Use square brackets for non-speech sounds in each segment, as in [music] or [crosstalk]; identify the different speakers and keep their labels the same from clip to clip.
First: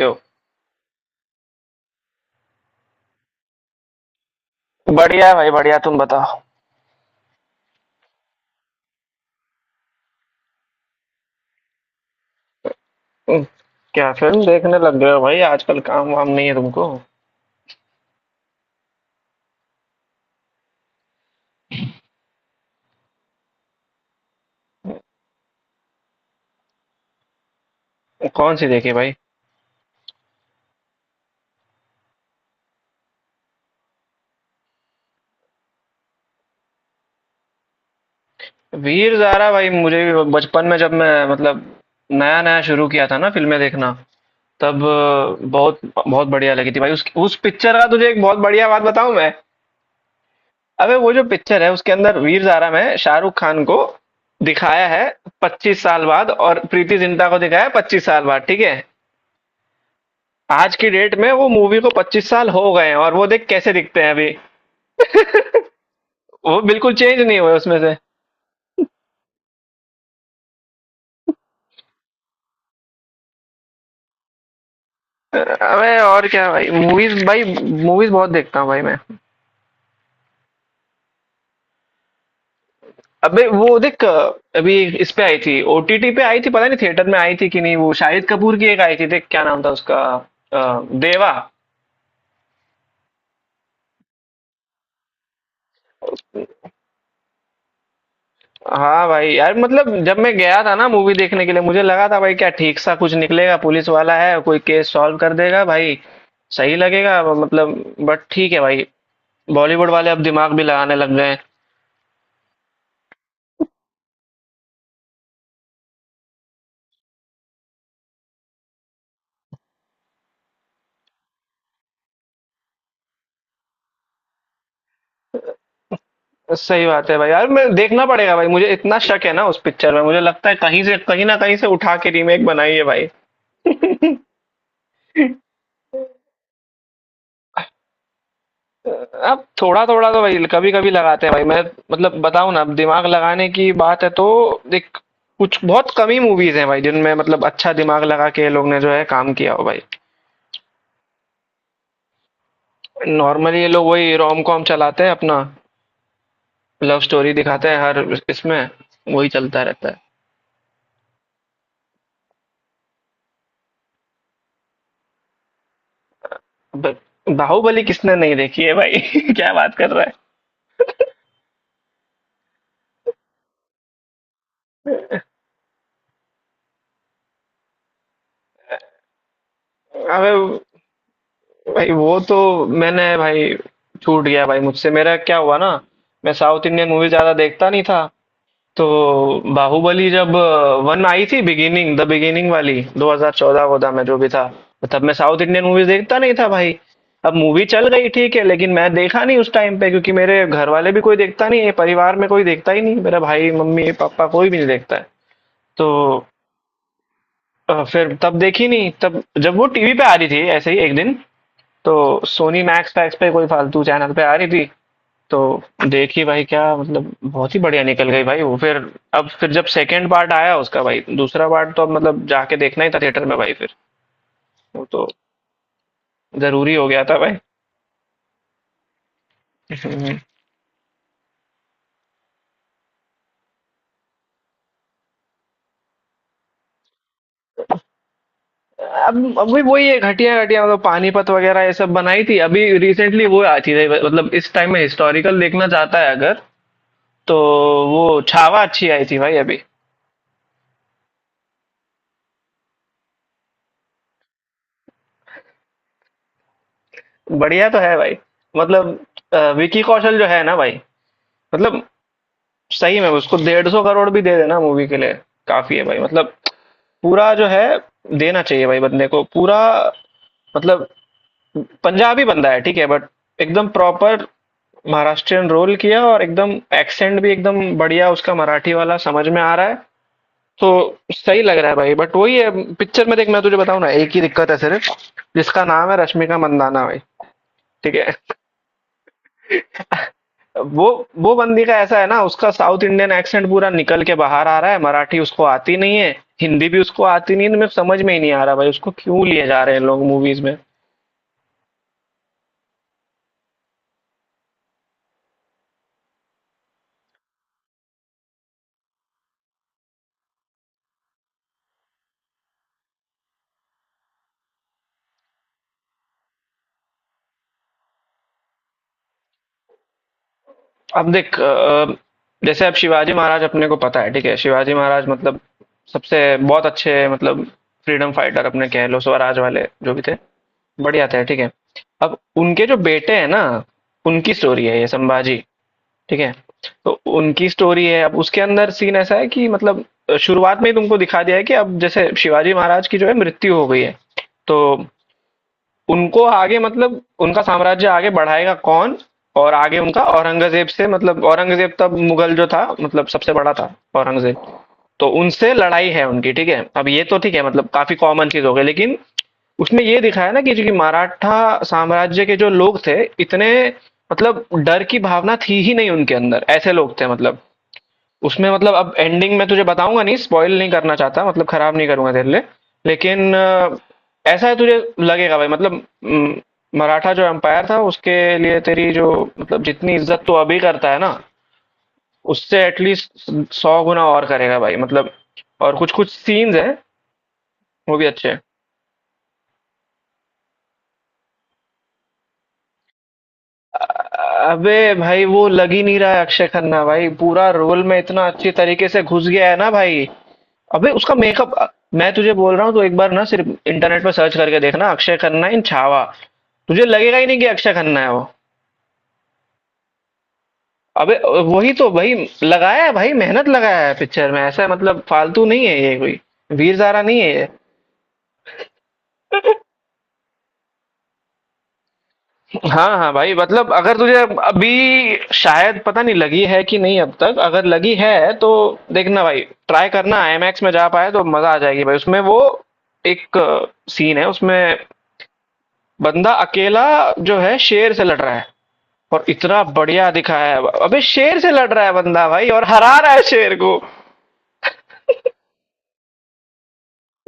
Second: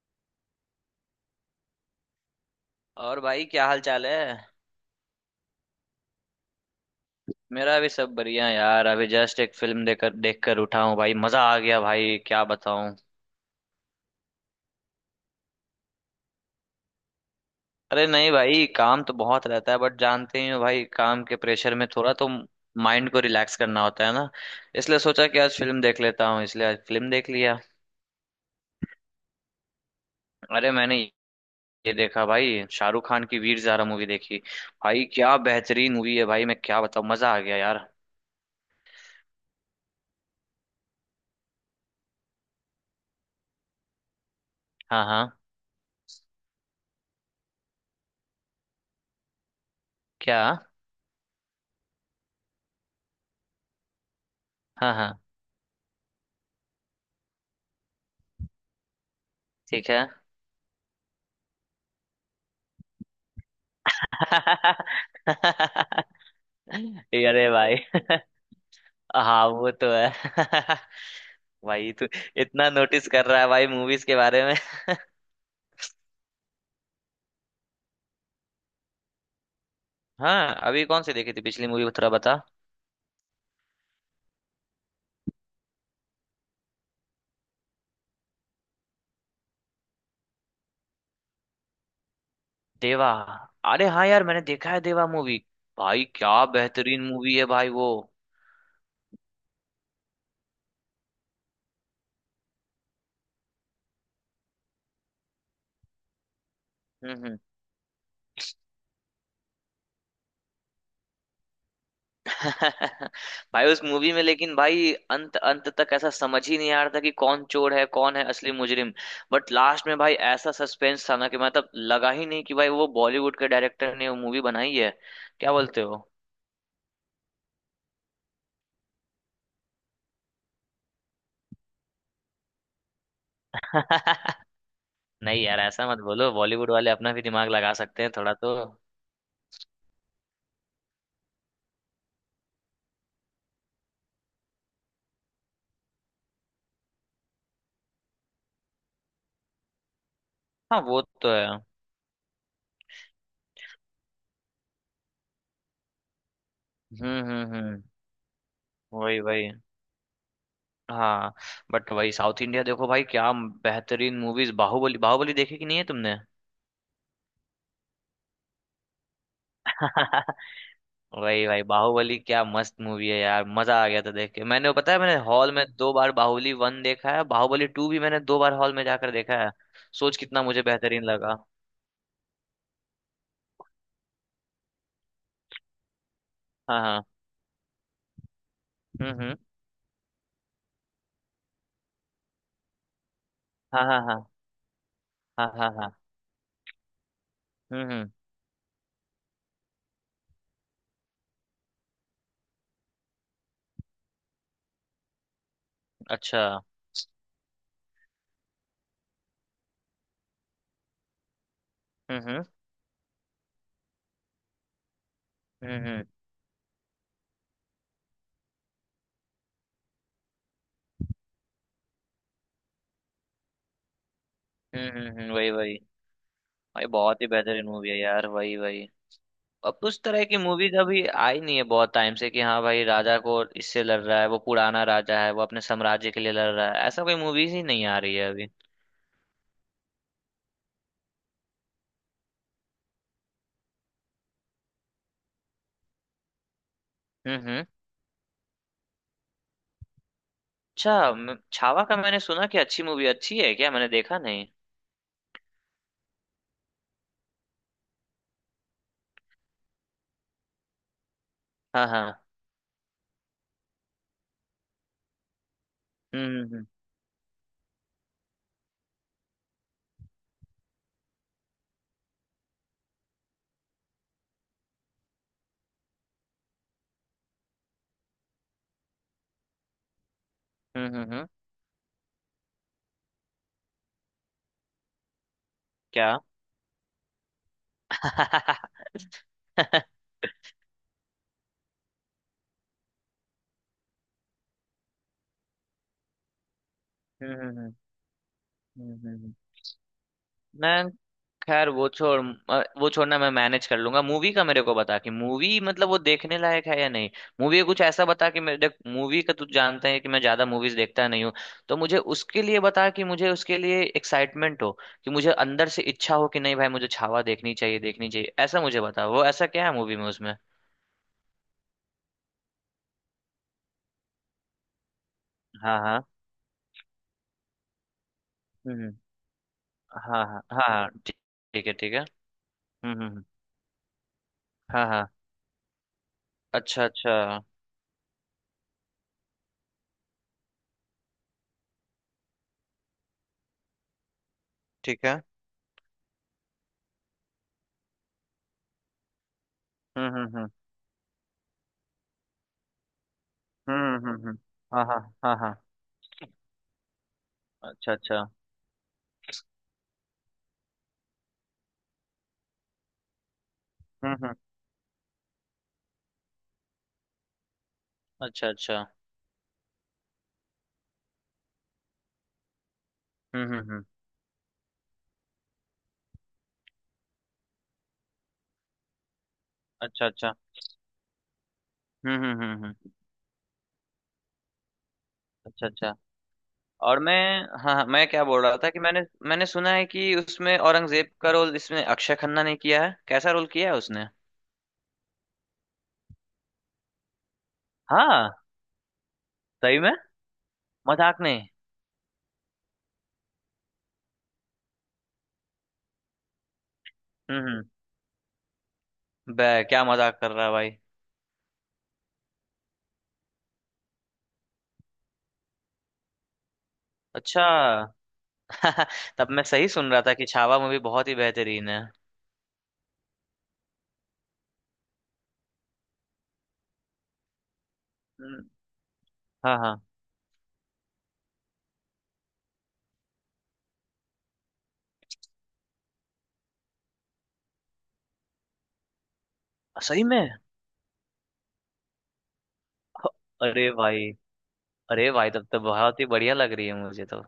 Speaker 1: यो।
Speaker 2: और भाई क्या हाल चाल है।
Speaker 1: बढ़िया है भाई, बढ़िया। तुम बताओ।
Speaker 2: मेरा भी सब बढ़िया यार, अभी जस्ट एक फिल्म देख कर उठा हूँ भाई, मजा आ गया भाई, क्या बताऊं।
Speaker 1: हम्म, क्या फिल्म देखने लग गए हो भाई, आजकल काम वाम नहीं है तुमको?
Speaker 2: अरे नहीं भाई, काम तो बहुत रहता है बट जानते ही हो भाई, काम के प्रेशर में थोड़ा तो माइंड को रिलैक्स करना होता है ना। इसलिए सोचा कि आज फिल्म देख लेता हूँ, इसलिए आज फिल्म देख लिया।
Speaker 1: कौन सी देखी भाई?
Speaker 2: अरे मैंने ये देखा भाई, शाहरुख खान की वीर ज़ारा मूवी देखी। भाई क्या बेहतरीन मूवी है भाई, मैं क्या बताऊँ, मजा आ गया यार।
Speaker 1: वीर ज़ारा। भाई मुझे भी बचपन में, जब मैं मतलब नया नया शुरू किया था ना फिल्में देखना, तब
Speaker 2: हाँ हाँ।
Speaker 1: बहुत बहुत बढ़िया लगी थी भाई। उस पिक्चर का तुझे एक बहुत बढ़िया बात बताऊं मैं?
Speaker 2: क्या।
Speaker 1: अबे वो जो पिक्चर है उसके अंदर वीर ज़ारा में शाहरुख खान को दिखाया
Speaker 2: हाँ
Speaker 1: है
Speaker 2: हाँ।
Speaker 1: 25 साल बाद, और प्रीति जिंटा को दिखाया है 25 साल बाद, ठीक है।
Speaker 2: ठीक है।
Speaker 1: आज की डेट में वो मूवी को 25 साल हो गए हैं, और वो देख कैसे दिखते हैं अभी।
Speaker 2: [laughs]
Speaker 1: [laughs] वो बिल्कुल चेंज नहीं
Speaker 2: अरे
Speaker 1: हुए
Speaker 2: भाई।
Speaker 1: उसमें से।
Speaker 2: [laughs] हाँ वो तो है। [laughs] भाई तू इतना नोटिस कर रहा है भाई मूवीज के बारे में। [laughs]
Speaker 1: अबे और क्या भाई, मूवीज भाई, मूवीज बहुत देखता हूँ भाई मैं।
Speaker 2: हाँ, अभी कौन सी देखी थी पिछली मूवी थोड़ा बता।
Speaker 1: अबे वो देख, अभी इस पे आई थी, ओटीटी पे आई थी, पता नहीं थिएटर में आई थी कि नहीं। वो शाहिद कपूर की एक आई थी, देख क्या नाम था उसका। अ, देवा।
Speaker 2: देवा। अरे हाँ यार, मैंने देखा है देवा मूवी। भाई क्या बेहतरीन मूवी है भाई वो।
Speaker 1: हाँ भाई, यार मतलब जब मैं गया था ना मूवी देखने के लिए, मुझे लगा था भाई क्या ठीक सा कुछ निकलेगा, पुलिस वाला है कोई केस सॉल्व कर देगा भाई, सही
Speaker 2: हम्म
Speaker 1: लगेगा
Speaker 2: हम्म।
Speaker 1: मतलब। बट ठीक है भाई, बॉलीवुड वाले अब दिमाग भी लगाने लग गए हैं।
Speaker 2: [laughs] भाई उस मूवी में लेकिन भाई अंत अंत तक ऐसा समझ ही नहीं आ रहा था कि कौन चोर है, कौन है असली मुजरिम। बट लास्ट में भाई ऐसा सस्पेंस था ना, कि मतलब लगा ही नहीं कि भाई वो बॉलीवुड के डायरेक्टर ने वो मूवी बनाई है। क्या बोलते हो।
Speaker 1: सही बात है भाई। यार मैं देखना पड़ेगा भाई, मुझे इतना शक है ना उस पिक्चर में, मुझे लगता है कहीं से कहीं ना कहीं से उठा के रीमेक बनाई है भाई।
Speaker 2: [laughs] नहीं यार ऐसा मत बोलो, बॉलीवुड वाले अपना भी दिमाग लगा सकते हैं थोड़ा तो।
Speaker 1: अब थोड़ा थोड़ा तो भाई कभी कभी लगाते हैं भाई मैं। मतलब बताऊं ना, अब दिमाग लगाने की बात है तो देख, कुछ बहुत कम ही मूवीज हैं भाई जिनमें मतलब अच्छा दिमाग लगा के ये लोग ने जो है काम किया हो भाई।
Speaker 2: हाँ वो तो है।
Speaker 1: नॉर्मली ये लोग वही रोम कॉम चलाते हैं अपना, लव स्टोरी दिखाते हैं
Speaker 2: हम्म।
Speaker 1: हर इसमें,
Speaker 2: वही
Speaker 1: वही
Speaker 2: वही।
Speaker 1: चलता रहता है।
Speaker 2: हाँ। बट वही साउथ इंडिया देखो भाई, क्या बेहतरीन मूवीज, बाहुबली। बाहुबली देखी कि नहीं है तुमने।
Speaker 1: ब- बाहुबली किसने नहीं देखी है भाई, [laughs] क्या बात कर रहा है।
Speaker 2: [laughs] वही भाई, बाहुबली क्या मस्त मूवी है यार, मजा आ गया था देख के मैंने। वो पता है, मैंने हॉल में 2 बार बाहुबली वन देखा है, बाहुबली टू भी मैंने 2 बार हॉल में जाकर देखा है। सोच
Speaker 1: अबे
Speaker 2: कितना मुझे बेहतरीन लगा।
Speaker 1: भाई वो तो, मैंने भाई, छूट गया भाई मुझसे। मेरा क्या हुआ ना, मैं साउथ
Speaker 2: हाँ
Speaker 1: इंडियन
Speaker 2: हाँ।
Speaker 1: मूवी ज्यादा देखता नहीं था, तो
Speaker 2: हम्म।
Speaker 1: बाहुबली जब वन आई थी, बिगिनिंग द बिगिनिंग वाली 2014 चौदह
Speaker 2: हाँ
Speaker 1: वोदा
Speaker 2: हाँ
Speaker 1: में जो
Speaker 2: हाँ
Speaker 1: भी था, तब मैं साउथ
Speaker 2: हाँ।
Speaker 1: इंडियन
Speaker 2: हाँ
Speaker 1: मूवीज
Speaker 2: हाँ।
Speaker 1: देखता नहीं था भाई। अब मूवी चल गई,
Speaker 2: हम्म।
Speaker 1: ठीक है, लेकिन मैं देखा नहीं उस टाइम पे, क्योंकि मेरे घर वाले भी कोई देखता नहीं है। परिवार में कोई देखता ही नहीं मेरा भाई, मम्मी पापा कोई भी नहीं देखता है, तो
Speaker 2: अच्छा।
Speaker 1: फिर तब देखी नहीं। तब जब वो टीवी पे आ रही थी ऐसे ही एक दिन, तो
Speaker 2: हम्म हम्म
Speaker 1: सोनी मैक्स पैक्स पे कोई फालतू चैनल पे आ रही थी, तो
Speaker 2: हम्म।
Speaker 1: देखी भाई। क्या मतलब बहुत ही बढ़िया निकल गई भाई वो, फिर अब फिर जब सेकंड पार्ट आया उसका, भाई दूसरा पार्ट, तो अब मतलब जाके देखना ही था थिएटर में भाई फिर। वो तो
Speaker 2: वही वही।
Speaker 1: जरूरी
Speaker 2: भाई
Speaker 1: हो गया था
Speaker 2: बहुत ही
Speaker 1: भाई।
Speaker 2: बेहतरीन मूवी है यार, वही वही। अब उस
Speaker 1: हम्म।
Speaker 2: तरह की मूवीज अभी आई नहीं है बहुत टाइम से, कि हाँ भाई राजा को इससे लड़ रहा है, वो पुराना राजा है, वो अपने साम्राज्य के लिए लड़ रहा है, ऐसा कोई मूवीज ही नहीं आ रही है अभी।
Speaker 1: अब अभी वही वही है, घटिया घटिया मतलब पानीपत वगैरह ये सब बनाई थी अभी रिसेंटली वो आई थी। मतलब इस टाइम में हिस्टोरिकल देखना चाहता है अगर तो
Speaker 2: हम्म।
Speaker 1: वो छावा अच्छी आई थी भाई अभी।
Speaker 2: अच्छा, छावा का मैंने सुना कि अच्छी मूवी, अच्छी है क्या, मैंने देखा नहीं।
Speaker 1: बढ़िया तो है भाई, मतलब विकी कौशल जो है ना भाई, मतलब
Speaker 2: हाँ हाँ।
Speaker 1: सही में उसको 150 करोड़ भी दे देना मूवी के लिए, काफी है भाई। मतलब
Speaker 2: हम्म।
Speaker 1: पूरा जो है देना चाहिए भाई बंदे को पूरा, मतलब पंजाबी बंदा है ठीक है, बट एकदम प्रॉपर महाराष्ट्रियन रोल किया, और एकदम एक्सेंट भी एकदम बढ़िया उसका मराठी वाला, समझ में आ रहा है तो
Speaker 2: हम्म।
Speaker 1: सही लग रहा है भाई। बट वही है, पिक्चर में देख मैं तुझे बताऊं ना, एक ही दिक्कत है सिर्फ, जिसका नाम है
Speaker 2: क्या।
Speaker 1: रश्मिका मंदाना भाई। ठीक है।
Speaker 2: [laughs]
Speaker 1: वो वो बंदी का ऐसा है ना, उसका साउथ इंडियन एक्सेंट पूरा निकल के बाहर आ रहा है, मराठी उसको आती नहीं है, हिंदी भी उसको आती
Speaker 2: हम्म
Speaker 1: नहीं है। तो मेरे
Speaker 2: हम्म
Speaker 1: को समझ में ही नहीं आ रहा भाई, उसको क्यों
Speaker 2: हम्म।
Speaker 1: लिए जा रहे हैं लोग मूवीज में।
Speaker 2: मैं, खैर वो छोड़। वो छोड़ना, मैं मैनेज कर लूंगा। मूवी का मेरे को बता कि मूवी मतलब वो देखने लायक है या नहीं। मूवी कुछ ऐसा बता कि मैं देख, मूवी का, तू जानता है कि मैं ज्यादा मूवीज देखता नहीं हूँ। तो मुझे उसके लिए बता कि मुझे उसके लिए एक्साइटमेंट हो, कि मुझे अंदर से इच्छा हो कि नहीं भाई मुझे छावा देखनी चाहिए, देखनी चाहिए, ऐसा मुझे बता। वो ऐसा क्या है मूवी में उसमें।
Speaker 1: अब देख, जैसे अब शिवाजी महाराज अपने को पता है ठीक है, शिवाजी महाराज मतलब
Speaker 2: हाँ हाँ।
Speaker 1: सबसे बहुत अच्छे, मतलब फ्रीडम फाइटर अपने
Speaker 2: हम्म
Speaker 1: कह
Speaker 2: हम्म,
Speaker 1: लो, स्वराज वाले जो भी थे,
Speaker 2: हाँ हाँ हाँ हाँ,
Speaker 1: बढ़िया
Speaker 2: ठीक।
Speaker 1: थे ठीक है।
Speaker 2: ठीक है, ठीक है।
Speaker 1: अब उनके जो
Speaker 2: हम्म हम्म
Speaker 1: बेटे
Speaker 2: हम्म,
Speaker 1: हैं ना, उनकी स्टोरी है ये,
Speaker 2: हाँ हाँ।
Speaker 1: संभाजी, ठीक है?
Speaker 2: अच्छा
Speaker 1: तो
Speaker 2: अच्छा।
Speaker 1: उनकी स्टोरी है। अब उसके अंदर सीन ऐसा है कि मतलब शुरुआत में ही तुमको दिखा दिया है कि अब जैसे शिवाजी महाराज की जो है मृत्यु हो गई है। तो
Speaker 2: ठीक है।
Speaker 1: उनको आगे, मतलब उनका साम्राज्य आगे बढ़ाएगा कौन? और आगे उनका
Speaker 2: हम्म हम्म हम्म
Speaker 1: औरंगज़ेब से, मतलब औरंगज़ेब तब मुगल जो था मतलब सबसे बड़ा था,
Speaker 2: हम्म हम्म हम्म,
Speaker 1: औरंगज़ेब।
Speaker 2: हाँ हाँ
Speaker 1: तो
Speaker 2: हाँ
Speaker 1: उनसे
Speaker 2: हाँ।
Speaker 1: लड़ाई है उनकी, ठीक है? अब ये तो ठीक है मतलब
Speaker 2: अच्छा
Speaker 1: काफ़ी
Speaker 2: अच्छा।
Speaker 1: कॉमन चीज़ हो गई, लेकिन उसमें ये दिखाया ना कि जो कि मराठा साम्राज्य के जो लोग थे, इतने
Speaker 2: हम्म।
Speaker 1: मतलब डर की भावना थी ही नहीं उनके अंदर, ऐसे लोग थे मतलब। उसमें
Speaker 2: अच्छा
Speaker 1: मतलब
Speaker 2: अच्छा।
Speaker 1: अब एंडिंग मैं तुझे बताऊँगा नहीं, स्पॉइल नहीं करना चाहता, मतलब खराब नहीं करूँगा तेरे लिए। लेकिन
Speaker 2: हम्म।
Speaker 1: ऐसा है, तुझे लगेगा भाई मतलब, उम, मराठा जो एम्पायर था उसके लिए तेरी जो, मतलब जितनी
Speaker 2: अच्छा
Speaker 1: इज्जत तू
Speaker 2: अच्छा।
Speaker 1: अभी करता है ना, उससे
Speaker 2: हम्म।
Speaker 1: एटलीस्ट 100 गुना और करेगा भाई, मतलब।
Speaker 2: अच्छा
Speaker 1: और
Speaker 2: अच्छा।
Speaker 1: कुछ-कुछ सीन्स हैं,
Speaker 2: और मैं, हाँ हाँ,
Speaker 1: वो भी
Speaker 2: मैं क्या
Speaker 1: अच्छे हैं।
Speaker 2: बोल रहा था कि मैंने, मैंने सुना है कि उसमें औरंगजेब का रोल इसमें अक्षय खन्ना ने किया है, कैसा रोल किया है उसने।
Speaker 1: अबे भाई वो लग ही नहीं रहा है अक्षय खन्ना भाई, पूरा रोल में इतना
Speaker 2: हाँ।
Speaker 1: अच्छी तरीके से घुस गया है ना
Speaker 2: सही में।
Speaker 1: भाई, अबे उसका
Speaker 2: मजाक नहीं।
Speaker 1: मेकअप। मैं तुझे बोल रहा हूँ, तो एक बार ना सिर्फ इंटरनेट पे सर्च करके देखना अक्षय खन्ना इन छावा, तुझे लगेगा ही नहीं कि
Speaker 2: हम्म।
Speaker 1: अक्षय खन्ना है वो।
Speaker 2: बे क्या मजाक कर रहा है भाई।
Speaker 1: अबे वही तो भाई, लगाया है भाई, मेहनत लगाया है पिक्चर में, ऐसा मतलब फालतू नहीं है ये कोई, वीर ज़ारा नहीं है
Speaker 2: अच्छा।
Speaker 1: ये।
Speaker 2: [laughs] तब मैं सही सुन रहा था कि छावा मूवी बहुत ही बेहतरीन है।
Speaker 1: हाँ हाँ भाई, मतलब अगर तुझे अभी शायद पता नहीं लगी है कि नहीं अब तक, अगर लगी है
Speaker 2: हम्म,
Speaker 1: तो देखना भाई,
Speaker 2: हाँ हाँ।
Speaker 1: ट्राई करना आईमैक्स में जा पाए तो मजा आ जाएगी भाई उसमें। वो एक सीन है उसमें, बंदा अकेला जो है शेर से लड़ रहा है, और इतना
Speaker 2: सही
Speaker 1: बढ़िया
Speaker 2: में।
Speaker 1: दिखाया है, अबे शेर से लड़ रहा है बंदा भाई, और हरा रहा है शेर
Speaker 2: अरे
Speaker 1: को।
Speaker 2: भाई। अरे भाई तब तो बहुत ही बढ़िया लग रही है मुझे तो।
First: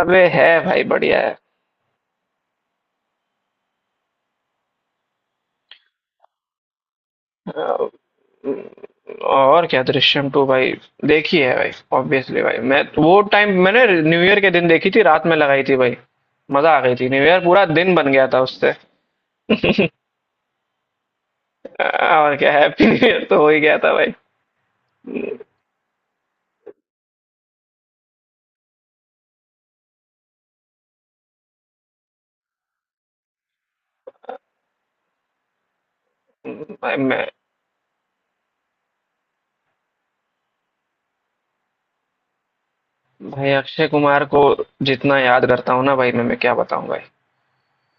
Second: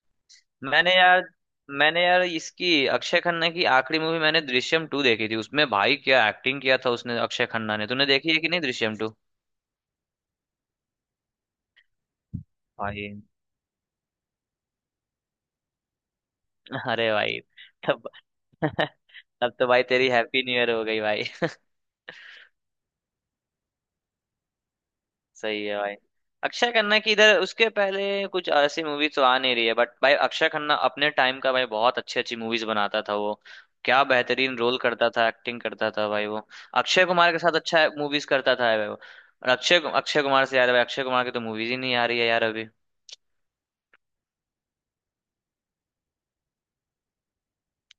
Speaker 1: अबे है भाई
Speaker 2: मैंने
Speaker 1: बढ़िया
Speaker 2: यार,
Speaker 1: है।
Speaker 2: मैंने यार इसकी अक्षय खन्ना की आखिरी मूवी मैंने दृश्यम टू देखी थी। उसमें भाई क्या एक्टिंग किया था उसने अक्षय खन्ना ने। तूने देखी है कि नहीं दृश्यम टू।
Speaker 1: और क्या दृश्यम टू भाई, देखी है भाई, ऑब्वियसली भाई। मैं
Speaker 2: भाई।
Speaker 1: वो टाइम, मैंने न्यू ईयर के दिन देखी थी, रात में लगाई थी भाई, मजा आ
Speaker 2: [laughs]
Speaker 1: गई थी,
Speaker 2: अरे
Speaker 1: न्यू
Speaker 2: भाई।
Speaker 1: ईयर पूरा दिन
Speaker 2: तब,
Speaker 1: बन गया था उससे।
Speaker 2: [laughs] तब
Speaker 1: [laughs]
Speaker 2: तो भाई
Speaker 1: और
Speaker 2: तेरी हैप्पी न्यू ईयर हो गई भाई।
Speaker 1: क्या, हैप्पी न्यू ईयर तो हो ही गया था भाई।
Speaker 2: सही है भाई। अक्षय खन्ना की इधर उसके पहले कुछ ऐसी मूवी तो आ नहीं रही है, बट भाई अक्षय खन्ना अपने टाइम का भाई बहुत अच्छी अच्छी मूवीज बनाता था वो। क्या बेहतरीन रोल करता था, एक्टिंग करता था भाई वो।
Speaker 1: भाई
Speaker 2: अक्षय
Speaker 1: मैं,
Speaker 2: कुमार के साथ अच्छा मूवीज करता था भाई वो, और अक्षय अक्षय कुमार से, यार भाई अक्षय कुमार की तो मूवीज ही नहीं आ रही है यार अभी।
Speaker 1: भाई अक्षय कुमार को जितना याद करता हूँ ना भाई मैं क्या बताऊं भाई।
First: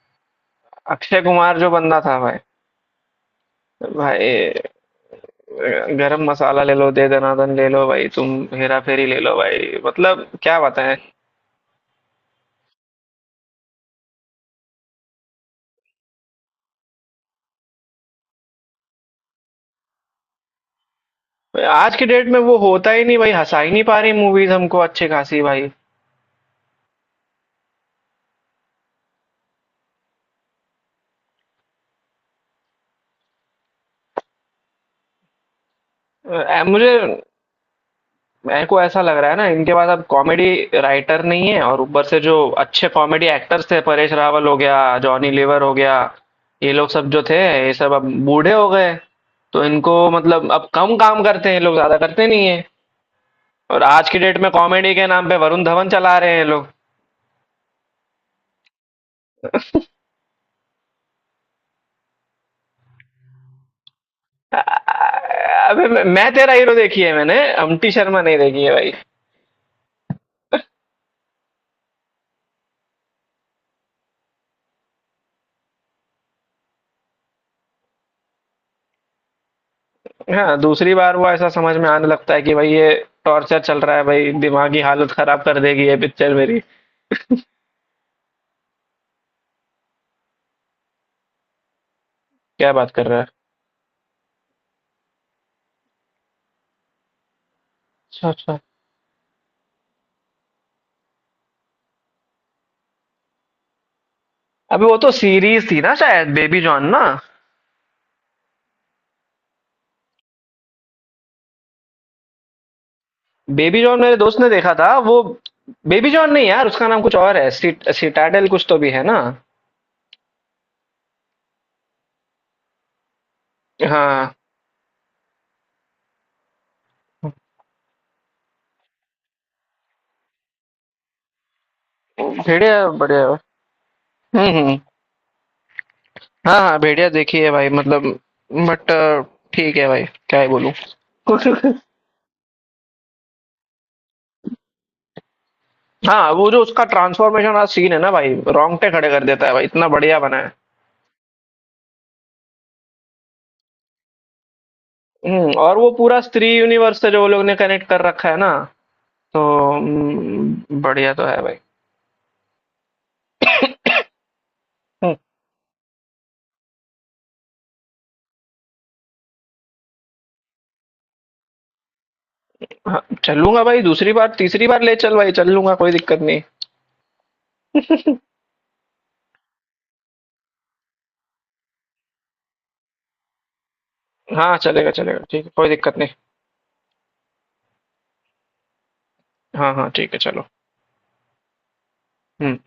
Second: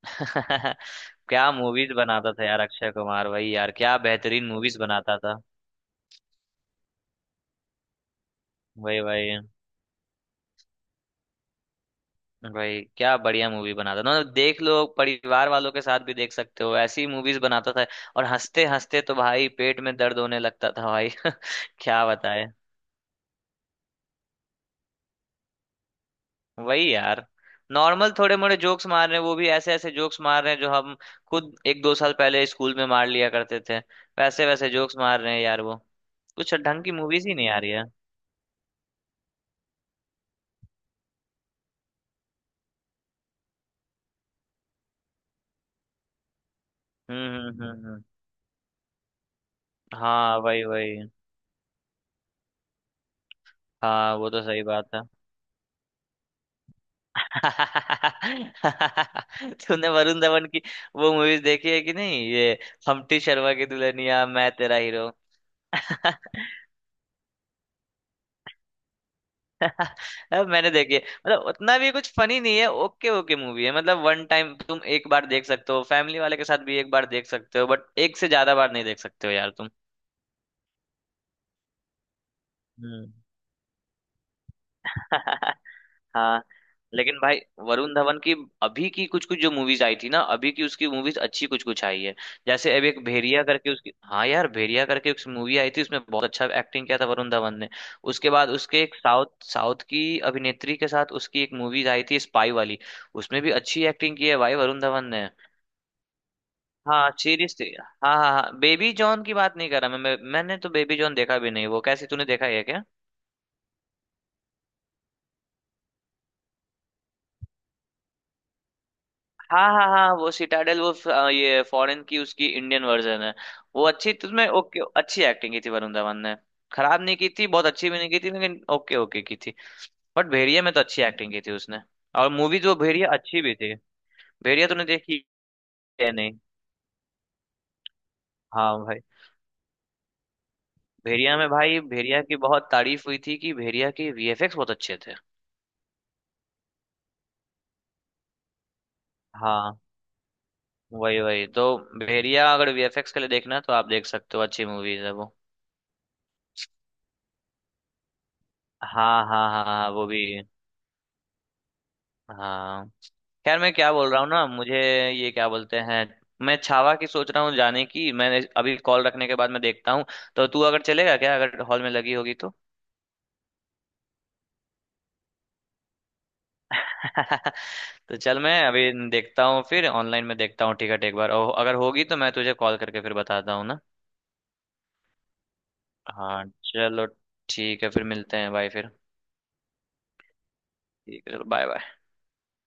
Speaker 2: [laughs]
Speaker 1: अक्षय
Speaker 2: क्या
Speaker 1: कुमार जो
Speaker 2: मूवीज
Speaker 1: बंदा था
Speaker 2: बनाता
Speaker 1: भाई,
Speaker 2: था यार अक्षय कुमार भाई, यार क्या
Speaker 1: भाई
Speaker 2: बेहतरीन मूवीज बनाता था।
Speaker 1: गरम मसाला ले लो, दे दनादन ले लो भाई तुम, हेरा
Speaker 2: वही
Speaker 1: फेरी ले लो
Speaker 2: भाई।
Speaker 1: भाई, मतलब क्या बताएं।
Speaker 2: भाई क्या बढ़िया मूवी बनाता था, मतलब देख लो परिवार वालों के साथ भी देख सकते हो ऐसी मूवीज बनाता था। और हंसते हंसते तो भाई पेट में दर्द होने लगता था भाई।
Speaker 1: भाई,
Speaker 2: [laughs]
Speaker 1: आज की
Speaker 2: क्या
Speaker 1: डेट में
Speaker 2: बताए।
Speaker 1: वो होता ही नहीं भाई, हंसा ही नहीं पा रही मूवीज हमको अच्छी खासी भाई।
Speaker 2: वही यार। नॉर्मल थोड़े मोड़े जोक्स मार रहे हैं, वो भी ऐसे ऐसे जोक्स मार रहे हैं जो हम खुद एक दो साल पहले स्कूल में मार लिया करते थे। वैसे वैसे जोक्स मार रहे हैं यार वो। कुछ
Speaker 1: अ,
Speaker 2: ढंग
Speaker 1: मुझे
Speaker 2: की मूवीज ही नहीं आ रही है।
Speaker 1: मेरे को ऐसा लग रहा है ना, इनके पास अब कॉमेडी राइटर नहीं है, और ऊपर से जो अच्छे कॉमेडी एक्टर्स थे, परेश रावल हो गया, जॉनी लीवर हो गया, ये लोग सब जो थे,
Speaker 2: हम्म हम्म
Speaker 1: ये
Speaker 2: हम्म
Speaker 1: सब
Speaker 2: हम्म।
Speaker 1: अब बूढ़े हो गए। तो इनको
Speaker 2: हाँ
Speaker 1: मतलब
Speaker 2: वही
Speaker 1: अब कम
Speaker 2: वही।
Speaker 1: काम करते हैं, ये लोग ज्यादा करते नहीं है। और आज
Speaker 2: हाँ
Speaker 1: की
Speaker 2: वो
Speaker 1: डेट
Speaker 2: तो
Speaker 1: में
Speaker 2: सही
Speaker 1: कॉमेडी
Speaker 2: बात है।
Speaker 1: के नाम पे वरुण धवन चला रहे हैं ये लोग।
Speaker 2: [laughs] तूने वरुण धवन की वो मूवीज देखी है कि नहीं, ये हम्प्टी शर्मा की दुल्हनिया, मैं तेरा हीरो।
Speaker 1: अबे मैं
Speaker 2: [laughs]
Speaker 1: तेरा हीरो देखी है मैंने, अम्टी शर्मा नहीं देखी है भाई।
Speaker 2: अब मैंने देखी है। मतलब उतना भी कुछ फनी नहीं है, ओके ओके मूवी है, मतलब वन टाइम तुम एक बार देख सकते हो, फैमिली वाले के साथ भी एक बार देख सकते हो, बट एक से ज्यादा बार नहीं देख सकते हो यार तुम।
Speaker 1: हाँ, दूसरी बार वो ऐसा समझ में आने लगता है कि भाई ये
Speaker 2: हम्म।
Speaker 1: टॉर्चर चल रहा है भाई, दिमागी हालत खराब कर
Speaker 2: [laughs]
Speaker 1: देगी ये पिक्चर
Speaker 2: हाँ।
Speaker 1: मेरी।
Speaker 2: लेकिन भाई वरुण धवन की अभी की कुछ कुछ जो मूवीज आई थी ना अभी की, उसकी मूवीज अच्छी कुछ कुछ आई है।
Speaker 1: क्या
Speaker 2: जैसे अभी
Speaker 1: बात
Speaker 2: एक
Speaker 1: कर रहा है।
Speaker 2: भेड़िया करके उसकी, हाँ यार भेड़िया करके एक मूवी आई थी, उसमें बहुत अच्छा एक्टिंग किया था वरुण धवन ने।
Speaker 1: अच्छा
Speaker 2: उसके बाद
Speaker 1: अच्छा।
Speaker 2: उसके एक साउथ साउथ की अभिनेत्री के साथ उसकी एक मूवीज आई थी स्पाई वाली, उसमें भी अच्छी एक्टिंग की है भाई वरुण
Speaker 1: अबे वो
Speaker 2: धवन
Speaker 1: तो
Speaker 2: ने।
Speaker 1: सीरीज थी ना शायद, बेबी जॉन ना।
Speaker 2: हाँ सीरीज थी, हाँ हाँ हाँ, बेबी जॉन की बात नहीं कर रहा मैं। मैंने तो बेबी जॉन देखा भी नहीं, वो कैसे तूने देखा है क्या।
Speaker 1: बेबी जॉन मेरे दोस्त ने देखा था वो। बेबी जॉन नहीं यार, उसका नाम कुछ और है, सिटाडेल कुछ तो भी है ना।
Speaker 2: हाँ हाँ हाँ, वो सिटाडेल। वो ये फॉरेन की उसकी इंडियन वर्जन है। वो अच्छी,
Speaker 1: हाँ।
Speaker 2: तुझमें ओके अच्छी एक्टिंग की थी वरुण धवन ने। खराब नहीं की थी, बहुत अच्छी भी नहीं की थी, लेकिन ओके ओके की थी। बट भेड़िया में तो अच्छी एक्टिंग की थी उसने। और मूवीज, वो
Speaker 1: बढ़िया
Speaker 2: भेड़िया
Speaker 1: बढ़िया।
Speaker 2: अच्छी भी थी। भेड़िया
Speaker 1: हम्म।
Speaker 2: तूने देखी है नहीं।
Speaker 1: हाँ हाँ, भेड़िया देखी है भाई मतलब,
Speaker 2: हाँ
Speaker 1: बट
Speaker 2: भाई।
Speaker 1: ठीक है भाई, क्या ही बोलूं।
Speaker 2: भेड़िया में भाई,
Speaker 1: [laughs]
Speaker 2: भेड़िया की बहुत तारीफ हुई थी कि भेड़िया के वीएफएक्स बहुत अच्छे थे।
Speaker 1: हाँ, वो जो उसका ट्रांसफॉर्मेशन वाला सीन है ना भाई, रोंगटे खड़े कर देता है भाई,
Speaker 2: हाँ।
Speaker 1: इतना बढ़िया बना है।
Speaker 2: वही वही तो। भेड़िया अगर वीएफएक्स के लिए देखना है तो आप देख सकते हो, अच्छी मूवीज है वो।
Speaker 1: और वो पूरा स्त्री यूनिवर्स से जो वो लोग ने कनेक्ट कर रखा है ना,
Speaker 2: हाँ
Speaker 1: तो
Speaker 2: हाँ हाँ हाँ, वो भी है।
Speaker 1: बढ़िया तो है भाई।
Speaker 2: हाँ, खैर मैं क्या बोल रहा हूँ ना, मुझे
Speaker 1: हम्म।
Speaker 2: ये क्या बोलते हैं, मैं छावा की सोच रहा हूँ जाने की, मैंने अभी कॉल रखने के बाद मैं देखता हूँ। तो तू अगर चलेगा क्या, अगर हॉल में लगी होगी तो।
Speaker 1: हाँ चलूंगा भाई, दूसरी बार तीसरी बार ले चल भाई, चल लूंगा, कोई दिक्कत नहीं।
Speaker 2: [laughs] तो चल, मैं अभी देखता हूँ फिर ऑनलाइन में देखता हूँ टिकट एक बार, और अगर होगी तो मैं तुझे कॉल करके फिर बताता हूँ ना।
Speaker 1: हाँ चलेगा चलेगा, ठीक है, कोई दिक्कत नहीं।
Speaker 2: हाँ चलो, ठीक है फिर मिलते हैं भाई फिर।
Speaker 1: हाँ हाँ ठीक है चलो।
Speaker 2: ठीक है चलो, बाय बाय।
Speaker 1: हम्म।